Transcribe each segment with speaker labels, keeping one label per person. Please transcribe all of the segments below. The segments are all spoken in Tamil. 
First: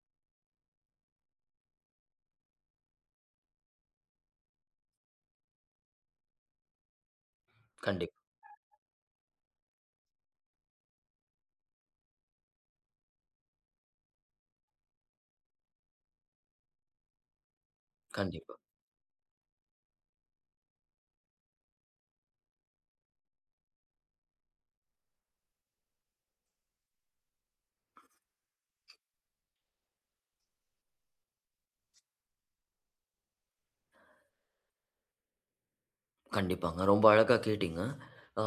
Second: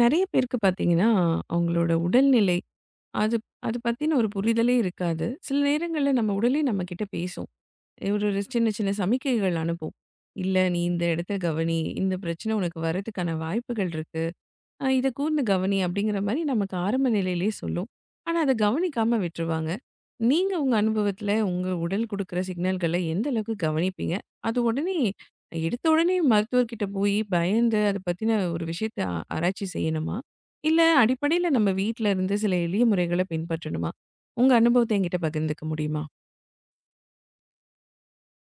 Speaker 1: நெறைய பேருக்கு பார்த்தீங்கன்னா, அவங்களோட உடல்நிலை அது அது பத்தின ஒரு புரிதலே இருக்காது. சில நேரங்கள்ல நம்ம உடலே நம்மகிட்ட பேசும்.
Speaker 2: கண்டிப்
Speaker 1: ஒரு ஒரு சின்ன சின்ன சமிக்கைகள் அனுப்பும். "இல்ல நீ இந்த இடத்த கவனி. இந்த பிரச்சனை உனக்கு வரதுக்கான வாய்ப்புகள் இருக்கு. இத கூர்ந்து கவனி அப்படிங்கிற மாரி நமக்கு ஆரம்ப நிலையிலேயே சொல்லும். ஆனா, அத
Speaker 2: கண்டிப்பா,
Speaker 1: கவனிக்காம விட்டுருவாங்க. நீங்க உங்க அனுபவத்துல உங்க உடல் குடுக்குற சிக்னல்கள எந்த அளவுக்கு கவனிப்பீங்க? அது உடனே எடுத்த உடனே மருத்துவர்கிட்ட போயி பயந்து அத பத்தின ஒரு விஷயத்த ஆராய்ச்சி செய்யணுமா? இல்ல அடிப்படையில நம்ம வீட்ல இருந்து சில எளிய முறைகள பின்பற்றணுமா? உங்க அனுபவத்த என்கிட்ட பகிர்ந்துக்க முடியுமா?
Speaker 2: கண்டிப்பாங்க. ரொம்ப அழகா கேட்டீங்க. அ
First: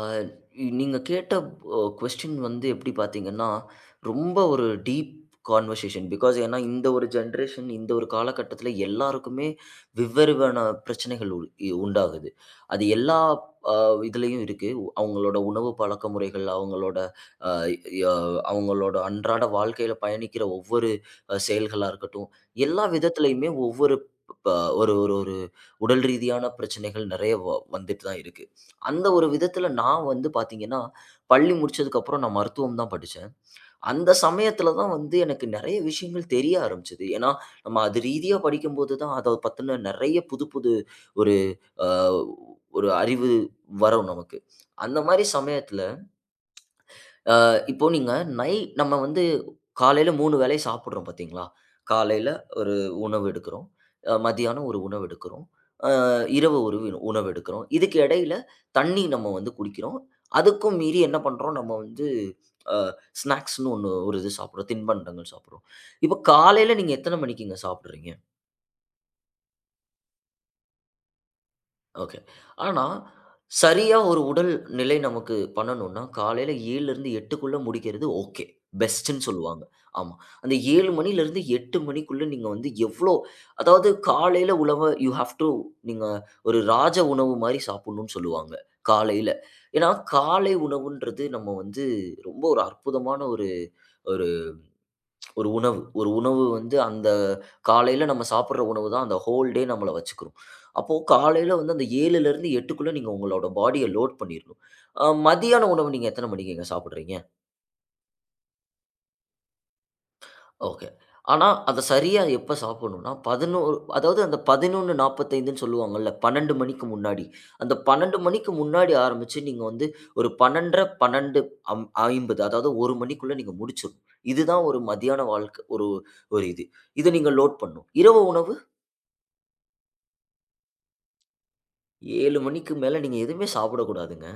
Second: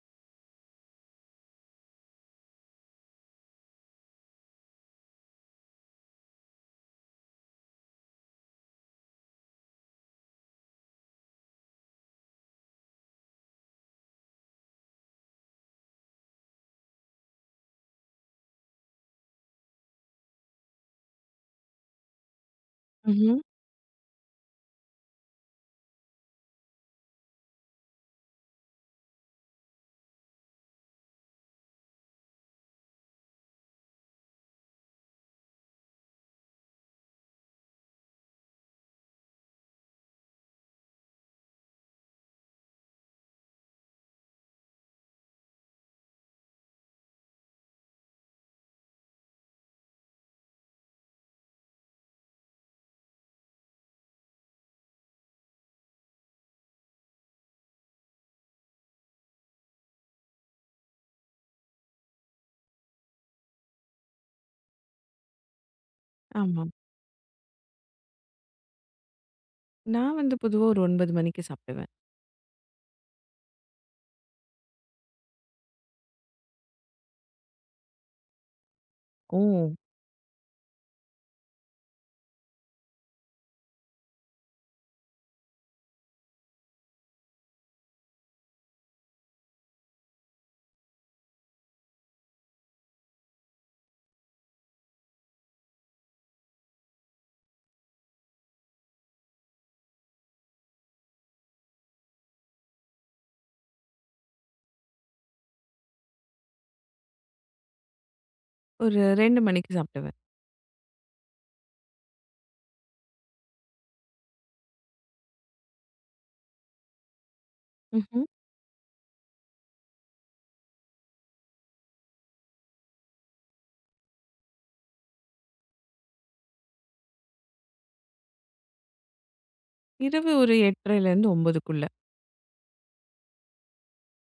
Speaker 2: நீங்க கேட்ட கொஸ்டின் வந்து எப்படி பார்த்தீங்கன்னா, ரொம்ப ஒரு டீப் கான்வர்சேஷன். பிகாஸ் ஏன்னா இந்த ஒரு ஜென்ரேஷன், இந்த ஒரு காலகட்டத்தில எல்லாருக்குமே வெவ்வேறுவான பிரச்சனைகள் உண்டாகுது. அது எல்லா அ இதுலயும் இருக்கு. அவங்களோட உணவு பழக்கமுறைகள், அவங்களோட அ ய அவங்களோட அன்றாட வாழ்க்கையில பயணிக்கிற ஒவ்வொரு செயல்களா இருக்கட்டும், எல்லா
Speaker 1: ம்ஹ்ம்.
Speaker 2: விதத்திலயுமே ஒவ்வொரு ப ஒரு ஒரு ஒரு உடல் ரீதியான பிரச்சனைகள் நிறைய வந்துட்டு தான் இருக்கு. அந்த ஒரு விதத்தில நான் வந்து பார்த்தீங்கன்னா, பள்ளி முடிச்சதுக்கப்புறம் நான் மருத்துவம் தான் படிச்சேன். அந்த சமயத்தில தான் வந்து எனக்கு நெறைய விஷயங்கள் தெரிய ஆரம்பிச்சது. ஏன்னா, நம்ம அது ரீதியா படிக்கும்போது தான் அத பத்தின நெறைய புது புது ஒரு அ ஒரு அறிவு வரும் நமக்கு. அந்த மாரி சமயத்தில இப்போ நீங்க நை நம்ம வந்து காலையில 3 வேளை சாப்பிடுறோம் பார்த்தீங்களா? காலையில ஒரு உணவு எடுக்கிறோம். மதியானம் ஒரு உணவு எடுக்கிறோம். அ இரவு ஒரு உணவு எடுக்கிறோம். இதுக்கு இடையில தண்ணி நம்ம வந்து குடிக்கிறோம். அதுக்கும் மீறி என்ன பண்றோம்? நம்ம வந்து அ ஸ்நாக்ஸ்ன்னு ஒண்ணு ஒரு இது சாப்பிடுறோம். தின்பண்டங்கள் சாப்பிடுறோம். இப்ப
Speaker 1: ஆமா.
Speaker 2: காலையில நீங்க எத்தன மணிக்குங்க சாப்பிடுறீங்க?
Speaker 1: நான் வந்து பொதுவா ஒரு 9 மணிக்கு சாப்டுவேன்.
Speaker 2: ஓகே. ஆனா, சரியா ஒரு உடல் நிலை நமக்கு பண்ணணும்னா, காலையில 7லிருந்து 8க்குள்ள முடிக்கிறது ஓகே. பெஸ்ட்டுன்னு
Speaker 1: ஓ!
Speaker 2: சொல்லுவாங்க. ஆமா. அந்த 7 மணியிலிருந்து 8 மணிக்குள்ள நீங்க வந்து எவ்ளோ அதாவது காலையில உணவ யூ ஹேவ் டூ நீங்க ஒரு ராஜ உணவு மாரி சாப்பிடணும்னு சொல்லுவாங்க, காலையில. ஏன்னா, காலை உணவுன்றது நம்ம வந்து ரொம்ப ஒரு அற்புதமான ஒரு ஒரு ஒரு உணவு. ஒரு உணவு வந்து அந்த காலையில நம்ம சாப்பிடுற உணவு தான் அந்த ஹோல் டே நம்மள வச்சுக்கும். அப்போ காலையில வந்து அந்த 7லிருந்து 8க்குள்ள நீங்க உங்களோட பாடிய லோட் பண்ணிரணும். மதியான உணவு நீங்க எத்தன மணிக்குங்க சாப்பிடுறீங்க?
Speaker 1: ஒரு 2 மணிக்கு சாப்டுவேன்.
Speaker 2: ஓகே. ஆனா, அத சரியா எப்ப சாப்பிடணும்னா, 11 அதாவது அந்த 11:45ன்னு சொல்லுவாங்கல்ல, 12 மணிக்கு முன்னாடி. அந்த 12
Speaker 1: ம்ஹ்ம்.
Speaker 2: மணிக்கு முன்னாடி ஆரம்பிச்சு, நீங்க வந்து ஒரு 12:30, 12 50 அதாவது 1 மணிக்குள்ள நீங்க முடிச்சிடணும். இதுதான் ஒரு மதியான வாழ்க்க ஒரு ஒரு இது. இத நீங்க லோட் பண்ணணும். இரவு உணவு
Speaker 1: இரவு ஒரு 8:30லேருந்து 9க்குள்ள.
Speaker 2: 7 மணிக்கு மேல நீங்க எதுவுமே சாப்பிடக்கூடாதுங்க.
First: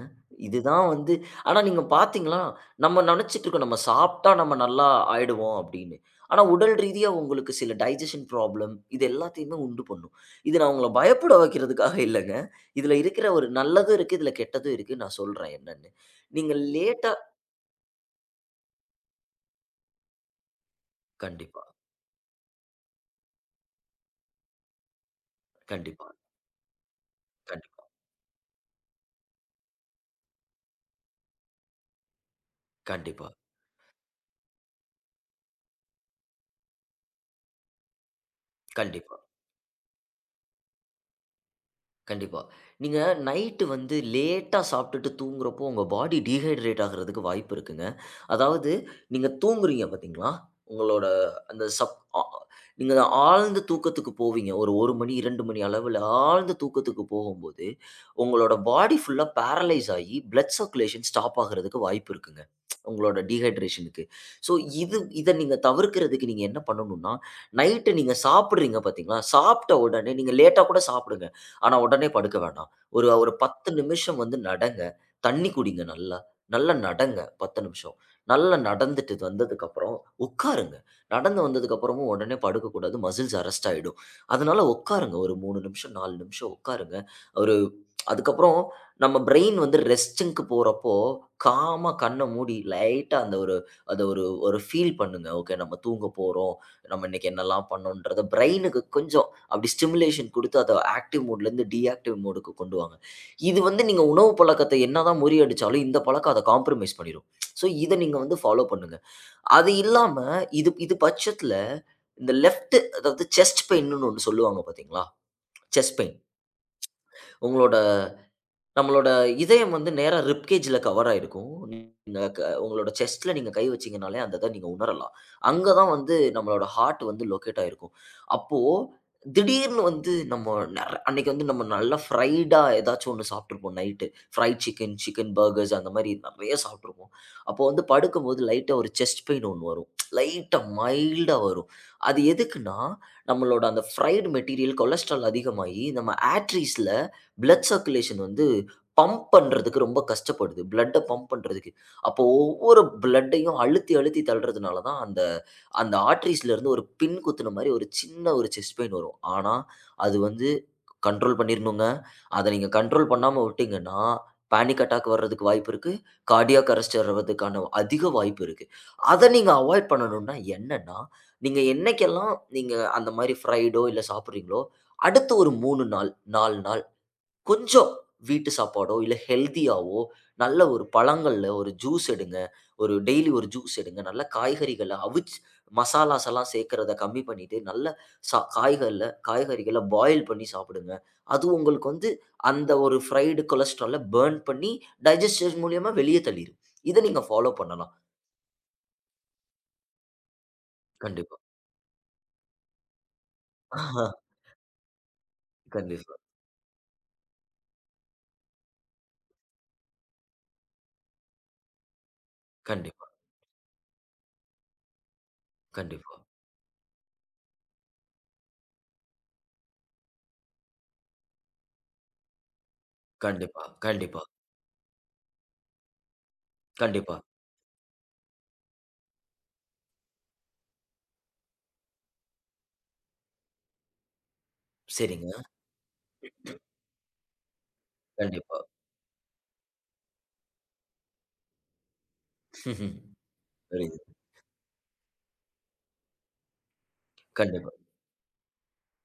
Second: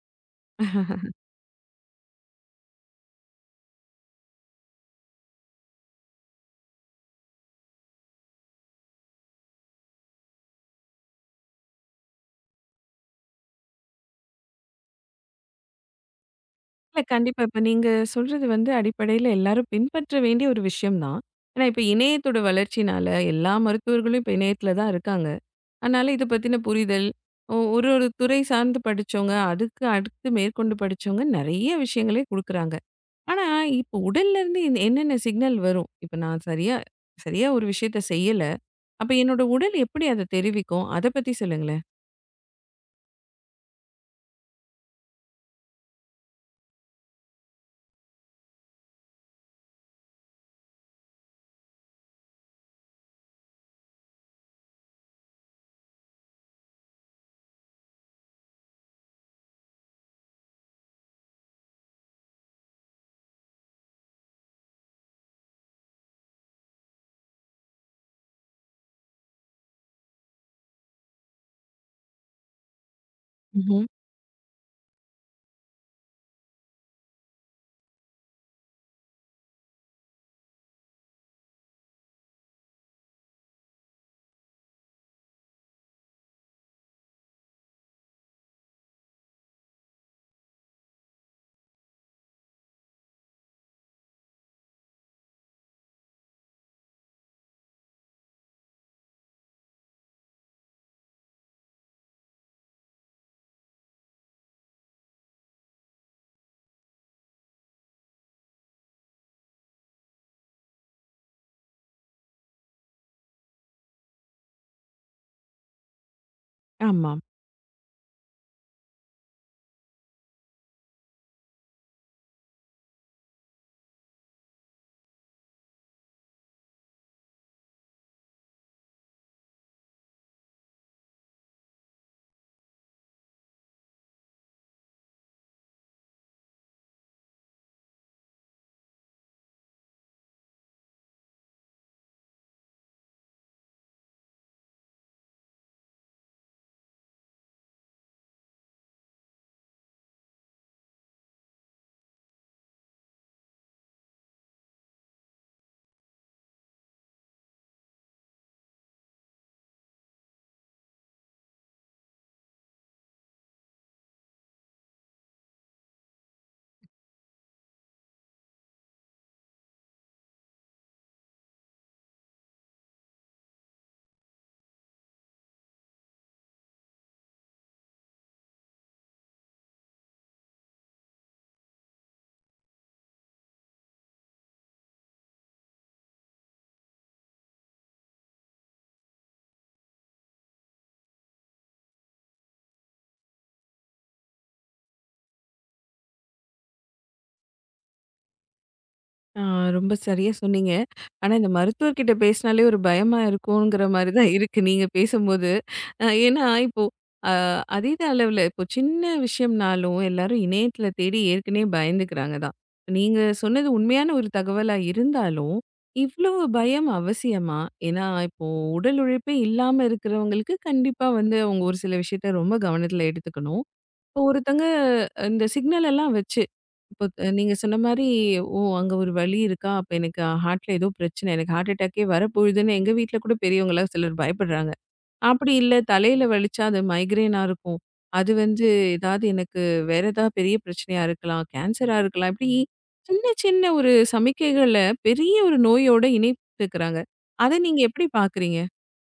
Speaker 2: இதுதான்
Speaker 1: இல்ல,
Speaker 2: வந்து ஆனா நீங்க பார்த்தீங்களா, நம்ம நெனச்சுட்டுருக்கோம் நம்ம சாப்ட்டா நம்ம நல்லா ஆயிடுவோம் அப்படின்னு. ஆனா உடல் ரீதியா உங்களுக்கு சில டைஜெஷன் ப்ராப்ளம் இது எல்லாத்தையுமே உண்டு பண்ணும். இது நான் உங்கள பயப்பட வைக்கிறதுக்காக இல்லங்க. இதுல இருக்கிற ஒரு நல்லதும் இருக்கு, இதுல கெட்டதும் இருக்கு. நான் சொல்றேன் என்னன்னு. நீங்க லேட்டா
Speaker 1: கண்டிப்பா. இப்ப நீங்க சொல்றது வந்து அடிப்படையில எல்லாரும் பின்பற்ற வேண்டிய ஒரு விஷயம் தான்.
Speaker 2: கண்டிப்பா,
Speaker 1: ஏன்னா இப்ப இணையத்தோட வளர்ச்சினால எல்லா மருத்துவர்களும் இப்ப இணையத்துல தான் இருக்காங்க. அதனால
Speaker 2: கண்டிப்பா,
Speaker 1: இத பத்தின புரிதல், ஒ
Speaker 2: கண்டிப்பா,
Speaker 1: ஒரு ஒரு துறை சார்ந்து படிச்சவங்க, அதுக்கு அடுத்து மேற்கொண்டு படிச்சவங்க நெறைய விஷயங்களே குடுக்குறாங்க.
Speaker 2: கண்டிப்பா,
Speaker 1: ஆனா இப்போ உடல்லருந்து என்னென்ன சிக்னல் வரும்? இப்ப நான் சரியா சரியா ஒரு விஷயத்த செய்யல. அப்ப
Speaker 2: கண்டிப்பா.
Speaker 1: என்னோட உடல் எப்படி அத தெரிவிக்கும்? அத பத்தி சொல்லுங்களேன்.
Speaker 2: கண்டிப்பா. நீங்க நைட்டு வந்து லேட்டா சாப்பிட்டுட்டு தூங்குறப்போ, உங்க பாடி டீஹைட்ரேட் ஆகுறதுக்கு வாய்ப்பு இருக்குங்க. அதாவது நீங்க தூங்குறீங்க பார்த்தீங்களா? உங்களோட அந்த சப் அ நீங்க ஆழ்ந்த தூக்கத்துக்கு போவீங்க. ஒரு 1 மணி, 2 மணி அளவுல ஆழ்ந்த தூக்கத்துக்கு போகும்போது, உங்களோட பாடி ஃபுல்லா பேரலைஸ் ஆயி, பிளட் சர்க்குலேஷன் ஸ்டாப் ஆகுறதுக்கு வாய்ப்பு இருக்குங்க. உங்களோட டீஹைட்ரேஷனுக்கு. ஸோ இத நீங்க தவிர்க்கிறதுக்கு நீங்க என்ன பண்ணணும்னா, நைட்டு நீங்க சாப்பிடுறீங்க பார்த்தீங்களா? சாப்பிட்ட உடனே நீங்க லேட்டா கூட சாப்பிடுங்க. ஆனா உடனே படுக்க வேண்டாம். ஒரு ஒரு 10
Speaker 1: ம்ஹ்ம்.
Speaker 2: நிமிஷம் வந்து நடங்க. தண்ணி குடிங்க நல்லா. நல்லா நடங்க 10 நிமிஷம். நல்லா நடந்துட்டு வந்ததுக்கப்புறம் உட்காருங்க. நடந்து வந்ததுக்கப்புறமும் உடனே படுக்கக்கூடாது. மசில்ஸ் அரெஸ்ட் ஆயிடும். அதனால உட்காருங்க. ஒரு 3 நிமிஷம், 4 நிமிஷம் உட்காருங்க. ஒரு அதுக்கப்புறம் நம்ம பிரெயின் வந்து ரெஸ்ட்டுங்க்கு போறப்போ, காமா கண்ண மூடி லைட்டா அந்த ஒரு அத ஒரு ஒரு ஃபீல் பண்ணுங்க. ஓகே நம்ம தூங்க போறோம். நம்ம இன்னைக்கு என்னலாம் பண்ணோன்றத பிரெயினுக்கு கொஞ்சம் அப்படி ஸ்டிமுலேஷன் குடுத்து அத ஆக்டிவ் மோட்லேருந்து டீஆக்டிவ் மோடுக்கு கொண்டு வாங்க. இது வந்து நீங்க உணவு பழக்கத்த என்னதான் முறியடிச்சாலும், இந்த பழக்கம் அத காம்ப்ரமைஸ் பண்ணிரும். ஸோ இத நீங்க வந்து ஃபாலோ பண்ணுங்க. அது இல்லாம இது இது பட்சத்துல இந்த லெஃப்ட் அதாவது செஸ்ட் பெயின்னு ஒண்ணு சொல்லுவாங்க பார்த்தீங்களா? Chest pain.
Speaker 1: ஆமா.
Speaker 2: உங்களோட நம்மளோட இதயம் வந்து நேரா ரிப்கேஜ்ல கவர் ஆயிருக்கும். நீங்க உங்களோட செஸ்ட்ல நீங்க கை வச்சீங்கனாலே, அந்த இத நீங்க உணரலாம். அங்க தான் வந்து நம்மளோட ஹார்ட் வந்து லொக்கேட் ஆயிருக்கும். அப்போ திடீர்னு வந்து நம்ம அன்னைக்கு வந்து நம்ம நல்லா ஃப்ரைடா ஏதாச்சும் ஒண்ணு சாப்பிட்டுருப்போம் night. Fried chicken, chicken burgers அந்த மாரி நெறைய சாப்பிட்டுருப்போம். அப்போ வந்து படுக்கும்போது லைட்டா ஒரு செஸ்ட் பெயின் ஒண்ணு வரும். லைட்டா மைல்டா வரும். அது எதுக்குன்னா, நம்மளோட அந்த ஃப்ரைடு மெட்டீரியல் கொலஸ்ட்ரால் அதிகமாகி, நம்ம ஆர்டரீஸ்ல பிளட் சர்க்குலேஷன் வந்து பம்ப் பண்றதுக்கு ரொம்ப கஷ்டப்படுது. பிளட்ட பம்ப் பண்றதுக்கு. அப்போ ஒவ்வொரு பிளட்டையும் அழுத்தி, அழுத்தி தள்றதுனால தான் அந்த அந்த ஆர்டரீஸ்லருந்து ஒரு பின் குத்துன மாரி ஒரு சின்ன ஒரு செஸ்ட் பெயின் வரும். ஆனா, அது வந்து கண்ட்ரோல் பண்ணிரணுங்க. அத நீங்க கண்ட்ரோல் பண்ணாம விட்டீங்கன்னா, பேனிக் அட்டாக் வர்றதுக்கு வாய்ப்பு இருக்கு. கார்டியாக் அரெஸ்ட் வர்றதுக்கான அதிக வாய்ப்பு இருக்கு. அத நீங்க அவாய்ட் பண்ணணும்னா என்னன்னா, நீங்க என்னைக்கெல்லாம் நீங்க அந்த மாரி ஃப்ரைடோ இல்ல சாப்பிடுறீங்களோ, அடுத்து ஒரு 3 நாள், 4 நாள் கொஞ்சம் வீட்டு சாப்பாடோ, இல்ல ஹெல்தியாவோ, நல்ல ஒரு பழங்கள்ல ஒரு ஜூஸ் எடுங்க. ஒரு டெய்லி ஒரு ஜூஸ் எடுங்க. நல்ல காய்கறிகள அவிச்சு மசாலாஸ் எல்லாம் சேர்க்கிறத கம்மி பண்ணிட்டு, நல்ல காய்கள்ல காய்கறிகள பாயில் பண்ணி சாப்பிடுங்க. அது உங்களுக்கு வந்து அந்த ஒரு ஃப்ரைடு கொலஸ்ட்ரால பர்ன் பண்ணி டைஜஸ்டர் மூலியமா வெளிய தள்ளிரும். இத நீங்க ஃபாலோ பண்ணலாம்.
Speaker 1: ஆ ரொம்ப சரியா சொன்னீங்க. ஆனா
Speaker 2: கண்டிப்பா.
Speaker 1: இந்த மருத்துவர்கிட்ட பேசினாலே ஒரு பயமா இருக்குங்கிற
Speaker 2: ஆஹா,
Speaker 1: மாரி தான் இருக்கு நீங்க பேசும்போது.
Speaker 2: கண்டிப்பா,
Speaker 1: ஏன்னா இப்போ அ அதீத அளவுல இப்போ சின்ன விஷயம்னாலும் எல்லாரும் இணையத்தில தேடி ஏற்கனவே பயந்துக்கிறாங்க தான்.
Speaker 2: கண்டிப்பா,
Speaker 1: நீங்க சொன்னது உண்மையான ஒரு தகவலா இருந்தாலும்,
Speaker 2: கண்டிப்பா,
Speaker 1: இவ்வளவு பயம் அவசியமா? ஏன்னா இப்போ உடல் உழைப்பே இல்லாம இருக்கிறவங்களுக்கு கண்டிப்பா வந்து அவங்க ஒரு சில விஷயத்த ரொம்ப கவனத்தில எடுத்துக்கணும்.
Speaker 2: கண்டிப்பா, கண்டிப்பா,
Speaker 1: இப்போ ஒருத்தங்க இந்த சிக்னல் எல்லாம் வச்சு இப்போ
Speaker 2: கண்டிப்பா.
Speaker 1: நீங்க சொன்ன மாரி, ஓ! அங்க ஒரு வலி இருக்கா? அப்ப எனக்கு ஹார்ட்ல ஏதோ பிரச்சனை. எனக்கு ஹார்ட் அட்டாக்கே வரப்போகுதுன்னு எங்க வீட்ல கூட பெரியவங்கலாம் சிலர் பயப்படுறாங்க.
Speaker 2: சரிங்க.
Speaker 1: அப்படி இல்ல தலையில வலிச்சா அது மைக்ரேனா இருக்கும். அது
Speaker 2: கண்டிப்பா.
Speaker 1: வந்து ஏதாவது எனக்கு வேற ஏதாவது பெரிய பிரச்சனையா இருக்கலாம். கேன்சரா இருக்கலாம். இப்படி
Speaker 2: ம்ஹும்.
Speaker 1: சின்ன சின்ன ஒரு
Speaker 2: புரியுது.
Speaker 1: சமிக்கைகள பெரிய ஒரு நோயோட இணைத்துக்கிறாங்க. அத
Speaker 2: கண்டிப்பா.
Speaker 1: நீங்க எப்படி பார்க்குறீங்க?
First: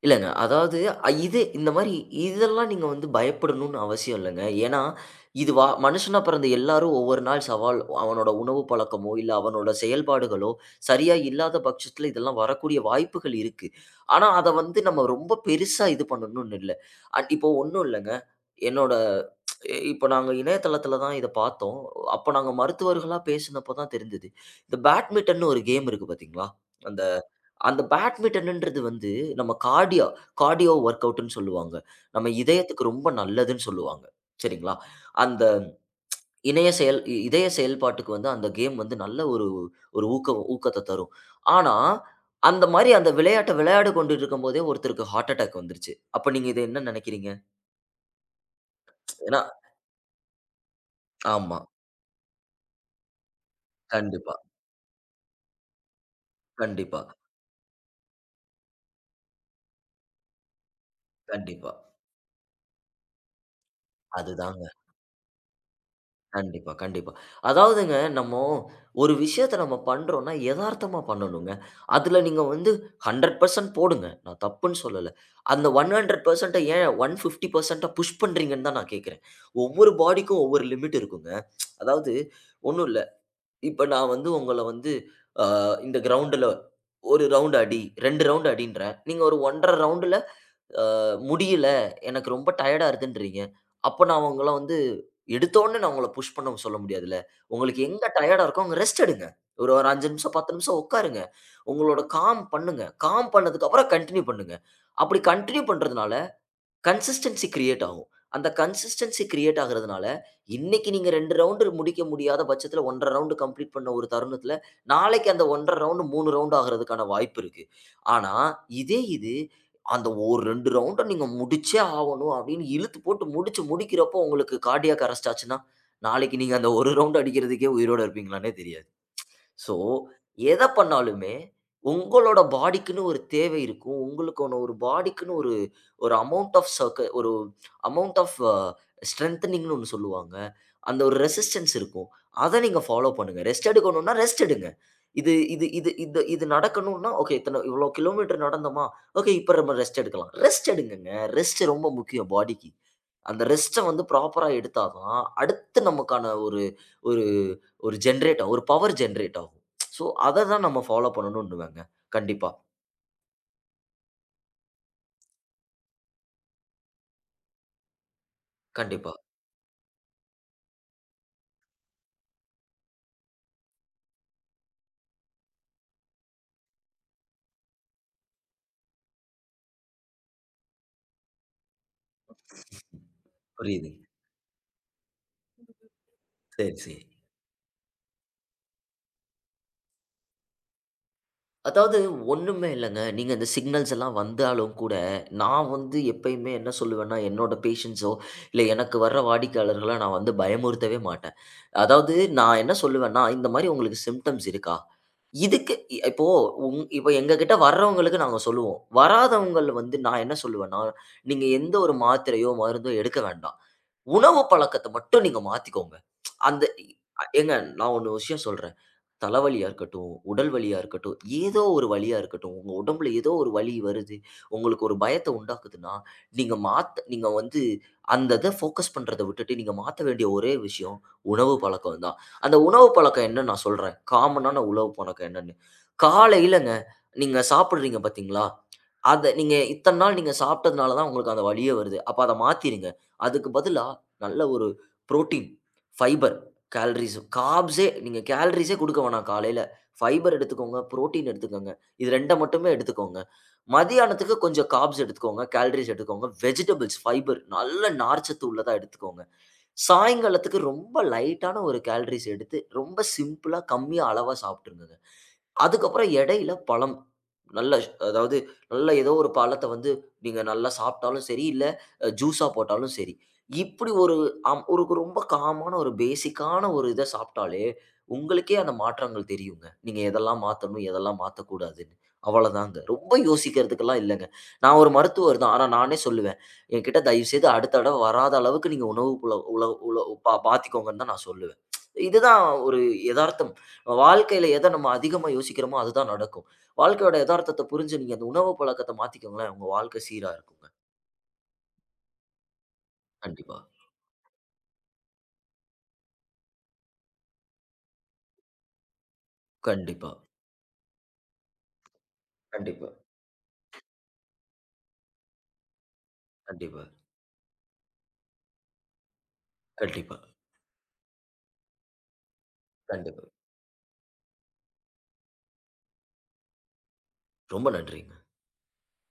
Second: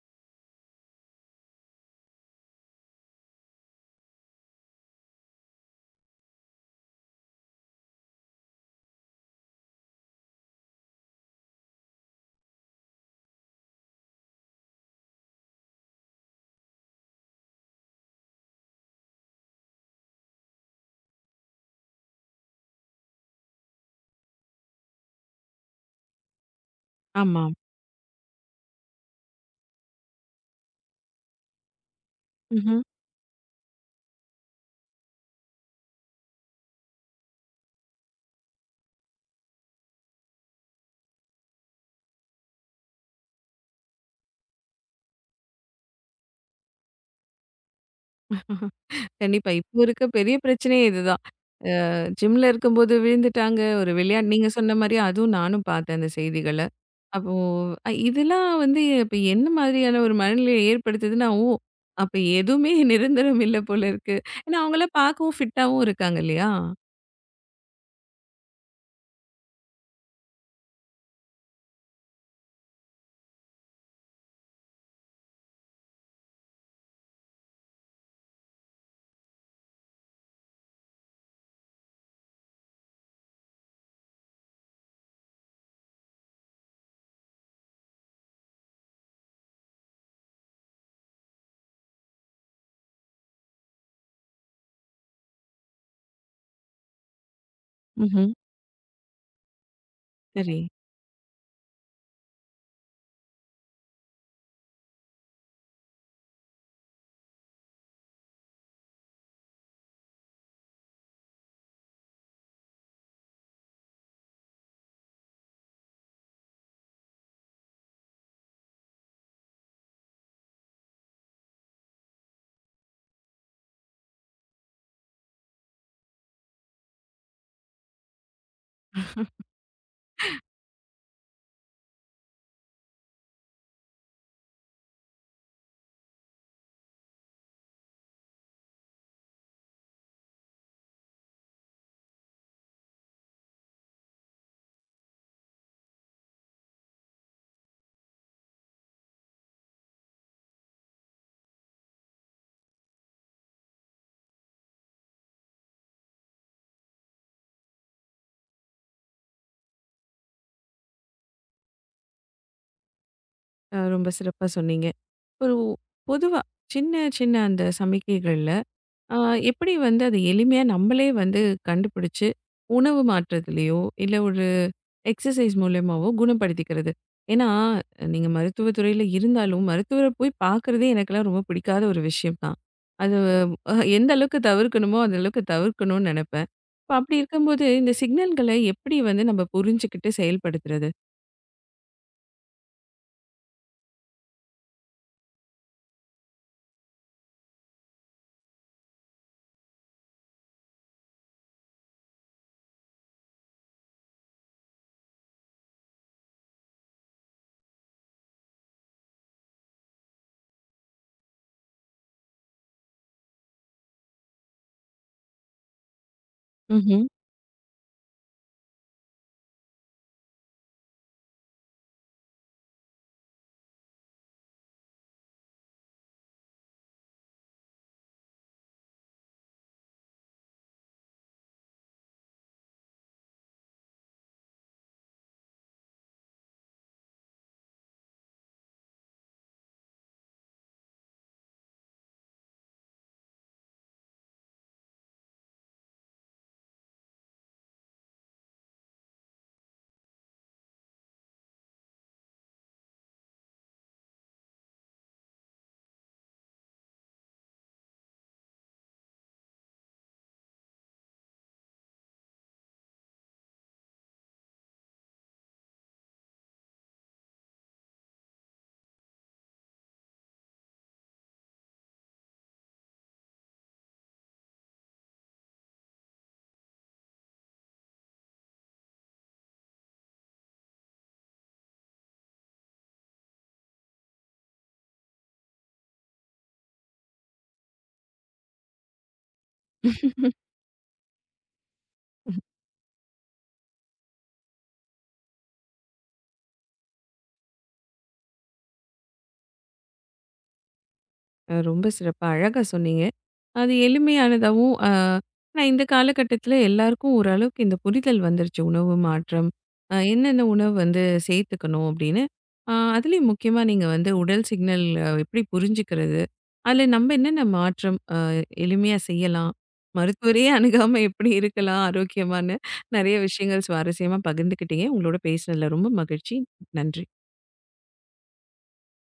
Speaker 2: இல்லங்க. அதாவது அ இது இந்த மாரி இதெல்லாம் நீங்க வந்து பயப்படணும்னு அவசியம் இல்லங்க. ஏன்னா, இது வா மனுஷனா பிறந்த எல்லாரும் ஒவ்வொரு நாள் சவால் அவனோட உணவு பழக்கமோ, இல்ல அவனோட செயல்பாடுகளோ சரியா இல்லாத பட்சத்துல இதெல்லாம் வரக்கூடிய வாய்ப்புகள் இருக்கு. ஆனா, அத வந்து நம்ம ரொம்ப பெருசா இது பண்ணணும்னு இல்ல. அட் இப்போ ஒண்ணும் இல்லங்க. என்னோட இப்போ நாங்க இணையதளத்துல தான் இத பார்த்தோம். அப்ப நாங்க மருத்துவர்களா பேசினப்ப தான் தெரிஞ்சது. இந்த பேட்மிட்டன்னு ஒரு கேம் இருக்கு பார்த்தீங்களா? அந்த
Speaker 1: ஆமா.
Speaker 2: அந்த பேட்மிட்டன்ன்றது வந்து நம்ம கார்டியோ ஒர்க் அவுட்ன்னு சொல்லுவாங்க. நம்ம
Speaker 1: ம்ஹ்ம்.
Speaker 2: இதயத்துக்கு ரொம்ப நல்லதுன்னு சொல்லுவாங்க. சரிங்களா? அந்த இணைய செயல் இ இதய செயல்பாட்டுக்கு வந்து அந்த கேம் வந்து நல்ல ஒரு ஒரு ஊக்கத்த தரும். ஆனா, அந்த மாரி அந்த விளையாட்ட விளையாடி கொண்டு இருக்கும்போதே ஒருத்தருக்கு ஹார்ட் அட்டாக் வந்துருச்சு. அப்ப நீங்க இத என்ன நெனைக்கிறீங்க? ஏன்னா
Speaker 1: கண்டிப்பா. இப்போ இருக்க பெரிய பிரச்சனையே இதுதான்.
Speaker 2: ஆமா.
Speaker 1: ஜிம்ல இருக்கும்போது விழுந்துட்டாங்க. ஒரு விளையாட்டு
Speaker 2: கண்டிப்பா,
Speaker 1: நீங்க சொன்ன மாரி அதுவும் நானும் பார்த்தேன் அந்த செய்திகள.
Speaker 2: கண்டிப்பா,
Speaker 1: அப்போ இதெல்லாம் வந்து இப்ப என்ன மாதிரியான ஒரு மனநிலையை ஏற்படுத்துதுன்னா, ஓ!
Speaker 2: கண்டிப்பா.
Speaker 1: அப்ப எதுவுமே நிரந்தரம் இல்ல போல இருக்கு. ஏன்னா
Speaker 2: அதுதாங்க.
Speaker 1: அவங்கலாம் பார்க்கவும் ஃபிட்டாவும் இருக்காங்க இல்லையா?
Speaker 2: கண்டிப்பா, கண்டிப்பா. அதாவதுங்க நம்ம ஒரு விஷயத்த நம்ம பண்றோம்னா, எதார்த்தமா பண்ணணுங்க. அதுல நீங்க வந்து 100% போடுங்க. நான் தப்புன்னு சொல்லல. அந்த 100% ஏன் 150% புஷ் பண்றீங்கன்னு தான் நான் கேட்கிறேன். ஒவ்வொரு பாடிக்கும் ஒவ்வொரு லிமிட் இருக்குங்க. அதாவது ஒண்ணும் இல்ல. இப்ப நான் வந்து உங்கள வந்து, அ இந்த கிரவுண்டுல 1 ரவுண்ட் அடி, 2 ரவுண்ட் அடின்றேன். நீங்க ஒரு 1 1/2 ரவுண்டுல முடியல. எனக்கு ரொம்ப டயர்டா இருக்குன்றீங்க. அப்ப நான் உங்கள வந்து எடுத்தோனே நான் உங்கள புஷ் பண்ண சொல்ல முடியாதுல்ல. உங்களுக்கு எங்க
Speaker 1: ம்ஹ்ம்.
Speaker 2: டயர்டா இருக்கோ அங்க ரெஸ்ட் எடுங்க. ஒரு ஒரு 5 நிமிஷம், 10
Speaker 1: சரி.
Speaker 2: நிமிஷம் உட்காருங்க. உங்களோட காம் பண்ணுங்க. காம் பண்ணதுக்கு அப்புறம் கன்டின்யூ பண்ணுங்க. அப்படி கன்டின்யூ பண்றதுனால கன்சிஸ்டன்சி கிரியேட் ஆகும். அந்த கன்சிஸ்டன்சி கிரியேட் ஆகுறதுனால, இன்னைக்கு நீங்க 2 ரவுண்டு முடிக்க முடியாத பட்சத்துல 1 1/2 ரவுண்டு கம்ப்ளீட் பண்ண ஒரு தருணத்துல, நாளைக்கு அந்த 1 1/2 ரவுண்டு 3 ரவுண்டு ஆகுறதுக்கான வாய்ப்பு இருக்கு. ஆனா, இதே இது அந்த ஒரு 2 ரவுண்ட நீங்க முடிச்சே ஆவணும் அப்படின்னு இழுத்து போட்டு முடிச்சு முடிக்கிறப்போ உங்களுக்கு கார்டியாக் அரெஸ்ட் ஆச்சுன்னா, நாளைக்கு நீங்க அந்த ஒரு ரவுண்ட் அடிக்கிறதுக்கே உயிரோட இருப்பீங்களான்னே தெரியாது. ஸோ, எத பண்ணாலுமே, உங்களோட பாடிக்குன்னு ஒரு தேவை இருக்கும். உங்களுக்கான ஒரு பாடிக்குன்னு ஒரு ஒரு அமவுண்ட் ஆஃப் சர்க்க ஒரு அமவுண்ட் ஆஃப் ஸ்ட்ரெங்தனிங்ன்னு ஒண்ணு சொல்லுவாங்க. அந்த ஒரு ரெசிஸ்டன்ஸ் இருக்கும். அத நீங்க ஃபாலோ பண்ணுங்க. ரெஸ்ட் எடுக்கணும்னா ரெஸ்ட் எடுங்க. இது இது இது இது இது நடக்கணும்னா, ஓகே இத்தன இவ்வளோ கிலோமீட்டர் நடந்தோமா? ஓகே இப்ப நம்ம ரெஸ்ட் எடுக்கலாம். ரெஸ்ட் எடுங்கங்க. ரெஸ்ட் ரொம்ப முக்கியம் பாடிக்கு. அந்த ரெஸ்ட்ட வந்து ப்ராப்பரா எடுத்தா தான், அடுத்து நமக்கான ஒரு ஒரு ஒரு ஜெனரேட் ஆகும். ஒரு பவர் ஜெனரேட் ஆகும். ஸோ, அத தான் நம்ம ஃபாலோ பண்ணணுன்னுவேங்க. கண்டிப்பா,
Speaker 1: ரொம்ப சிறப்பா சொன்னீங்க. ஒரு பொதுவா சின்ன, சின்ன அந்த சமிக்கைகள்ல,
Speaker 2: கண்டிப்பா.
Speaker 1: ஆ, எப்படி வந்து அது எளிமையா நம்மளே வந்து கண்டுபிடிச்சு, உணவு மாற்றத்திலயோ, இல்ல ஒரு எக்ஸர்சைஸ் மூலியமாவோ குணப்படுத்திக்கிறது? ஏன்னா, நீங்க மருத்துவ துறையில இருந்தாலும், மருத்துவர போய் பார்க்கிறதே எனக்கெல்லாம் ரொம்ப பிடிக்காத ஒரு விஷயம் தான். அது
Speaker 2: புரியுதுங்க.
Speaker 1: எந்த அளவுக்கு தவிர்க்கணுமோ, அந்த அளவுக்கு தவிர்க்கணும்னு நெனைப்பேன்.
Speaker 2: சரி,
Speaker 1: இப்ப
Speaker 2: சரி.
Speaker 1: அப்படி இருக்கும்போது, இந்த சிக்னல்கள எப்படி வந்து நம்ம புரிஞ்சுகிட்டு செயல்படுத்துறது?
Speaker 2: அதாவது ஒண்ணுமே இல்லங்க. நீங்க இந்த சிக்னல்ஸ் எல்லாம் வந்தாலும் கூட, நான் வந்து எப்பயுமே என்ன சொல்லுவேன்னா, என்னோட பேஷண்ட்ஸோ, இல்ல எனக்கு வர்ற வாடிக்கையாளர்கள நான் வந்து பயமுறுத்தவே மாட்டேன். அதாவது நான் என்ன சொல்லுவேன்னா, இந்த மாரி உங்களுக்கு சிம்ப்டம்ஸ் இருக்கா? இதுக்கு இ இப்போ இப்போ எங்ககிட்ட வர்றவங்களுக்கு நாங்க சொல்லுவோம். வராதவங்கள் வந்து நான் என்ன சொல்லுவேன்னா, நீங்க எந்த ஒரு மாத்திரையோ, மருந்தோ எடுக்க வேண்டாம். உணவு பழக்கத்த மட்டும் நீங்க மாத்திக்கோங்க. அந்த
Speaker 1: ம்ஹ்ம்.
Speaker 2: அ ஏங்க நான் ஒண்ணு விஷயம் சொல்றேன். தலைவலியா இருக்கட்டும், உடல் வலியா இருக்கட்டும், ஏதோ ஒரு வலியா இருக்கட்டும், உங்க உடம்புல ஏதோ ஒரு வலி வருது, உங்களுக்கு ஒரு பயத்த உண்டாக்குதுன்னா, நீங்க வந்து அந்த இத ஃபோக்கஸ் பண்றத விட்டுட்டு, நீங்க மாத்த வேண்டிய ஒரே விஷயம் உணவு பழக்கம் தான். அந்த உணவு பழக்கம் என்னன்னு நான் சொல்றேன். காமனான உணவு பழக்கம் என்னன்னு. காலையிலங்க நீங்க சாப்பிடுறீங்க பார்த்தீங்களா? அத நீங்க இத்தன நாள் நீங்க சாப்பிட்டதுனால தான் உங்களுக்கு அந்த வலியே வருது. அப்ப அத மாத்திருங்க. அதுக்கு பதிலா நல்ல ஒரு புரோட்டீன், ஃபைபர், கேலரீஸ், கார்ப்ஸே நீங்க கேலரீஸே குடுக்க வேணாம் காலையில. ஃபைபர் எடுத்துக்கோங்க, புரோட்டீன் எடுத்துக்கங்க. இது 2 மட்டுமே எடுத்துக்கோங்க. மதியானத்துக்கு கொஞ்சம் கார்ப்ஸ் எடுத்துக்கோங்க, கேலரீஸ் எடுத்துக்கோங்க. வெஜிடபிள்ஸ், ஃபைபர் நல்ல நார்ச்சத்து உள்ளதா எடுத்துக்கோங்க. சாயங்காலத்துக்கு ரொம்ப லைட்டான ஒரு கேலரீஸ் எடுத்து, ரொம்ப சிம்பிளா கம்மியா அளவா சாப்பிட்டுருங்க. அதுக்கப்புறம் இடையில பழம். நல்ல அதாவது நல்ல ஏதோ ஒரு பழத்த வந்து நீங்க நல்லா சாப்பிட்டாலும் சரி, இல்ல ஜூஸா போட்டாலும் சரி. இப்படி ஒரு ஒரு ஒரு ரொம்ப காமான ஒரு பேசிக்கான ஒரு இத சாப்பிட்டாலே, உங்களுக்கே அந்த மாற்றங்கள் தெரியுங்க. நீங்க எதெல்லாம் மாத்தணும், எதெல்லாம் மாத்தக்கூடாதுன்னு. அவ்வளதாங்க. ரொம்ப யோசிக்கிறதுக்கெல்லாம் இல்லங்க. நான் ஒரு மருத்துவர் தான். ஆனா நானே சொல்லுவேன். என்கிட்ட தயவுசெய்து அடுத்த தடவ வராத அளவுக்கு நீங்க உணவு புல உல உல பா பாத்துக்கோங்கன்னு தான் நான் சொல்லுவேன். இதுதான் ஒரு எதார்த்தம். நம்ம வாழ்க்கையில எத நம்ம அதிகமா யோசிக்கிறோமோ அதுதான் நடக்கும். வாழ்க்கையோட எதார்த்தத்த புரிஞ்சு நீங்க அந்த உணவு பழக்கத்த மாத்திக்கோங்களேன், உங்க வாழ்க்கை சீரா இருக்குங்க.
Speaker 1: ரொம்ப சிறப்பா, அழகா சொன்னீங்க.
Speaker 2: கண்டிப்பா,
Speaker 1: அது எளிமையானதாவும், அ ஆனா இந்த காலகட்டத்தில எல்லாருக்கும் ஓரளவுக்கு இந்த புரிதல் வந்துருச்சு. உணவு மாற்றம்,
Speaker 2: கண்டிப்பா,
Speaker 1: என்னென்ன உணவு வந்து சேர்த்துக்கணும் அப்படின்னு.
Speaker 2: கண்டிப்பா,
Speaker 1: அதுலயும் முக்கியமா நீங்க வந்து உடல் சிக்னல் எப்படி புரிஞ்சுக்கிறது?
Speaker 2: கண்டிப்பா,
Speaker 1: அதுல நம்ம என்னென்ன மாற்றம் எளிமையா செய்யலாம்?
Speaker 2: கண்டிப்பா,
Speaker 1: மருத்துவரையே அணுகாம எப்படி இருக்கலாம் ஆரோக்கியமான்னு? நெறைய
Speaker 2: கண்டிப்பா.
Speaker 1: விஷயங்கள் சுவாரஸ்யமா பகிர்ந்துக்கிட்டீங்க. உங்களோட பேசினதில ரொம்ப மகிழ்ச்சி. நன்றி.
Speaker 2: ரொம்ப நன்றிங்க.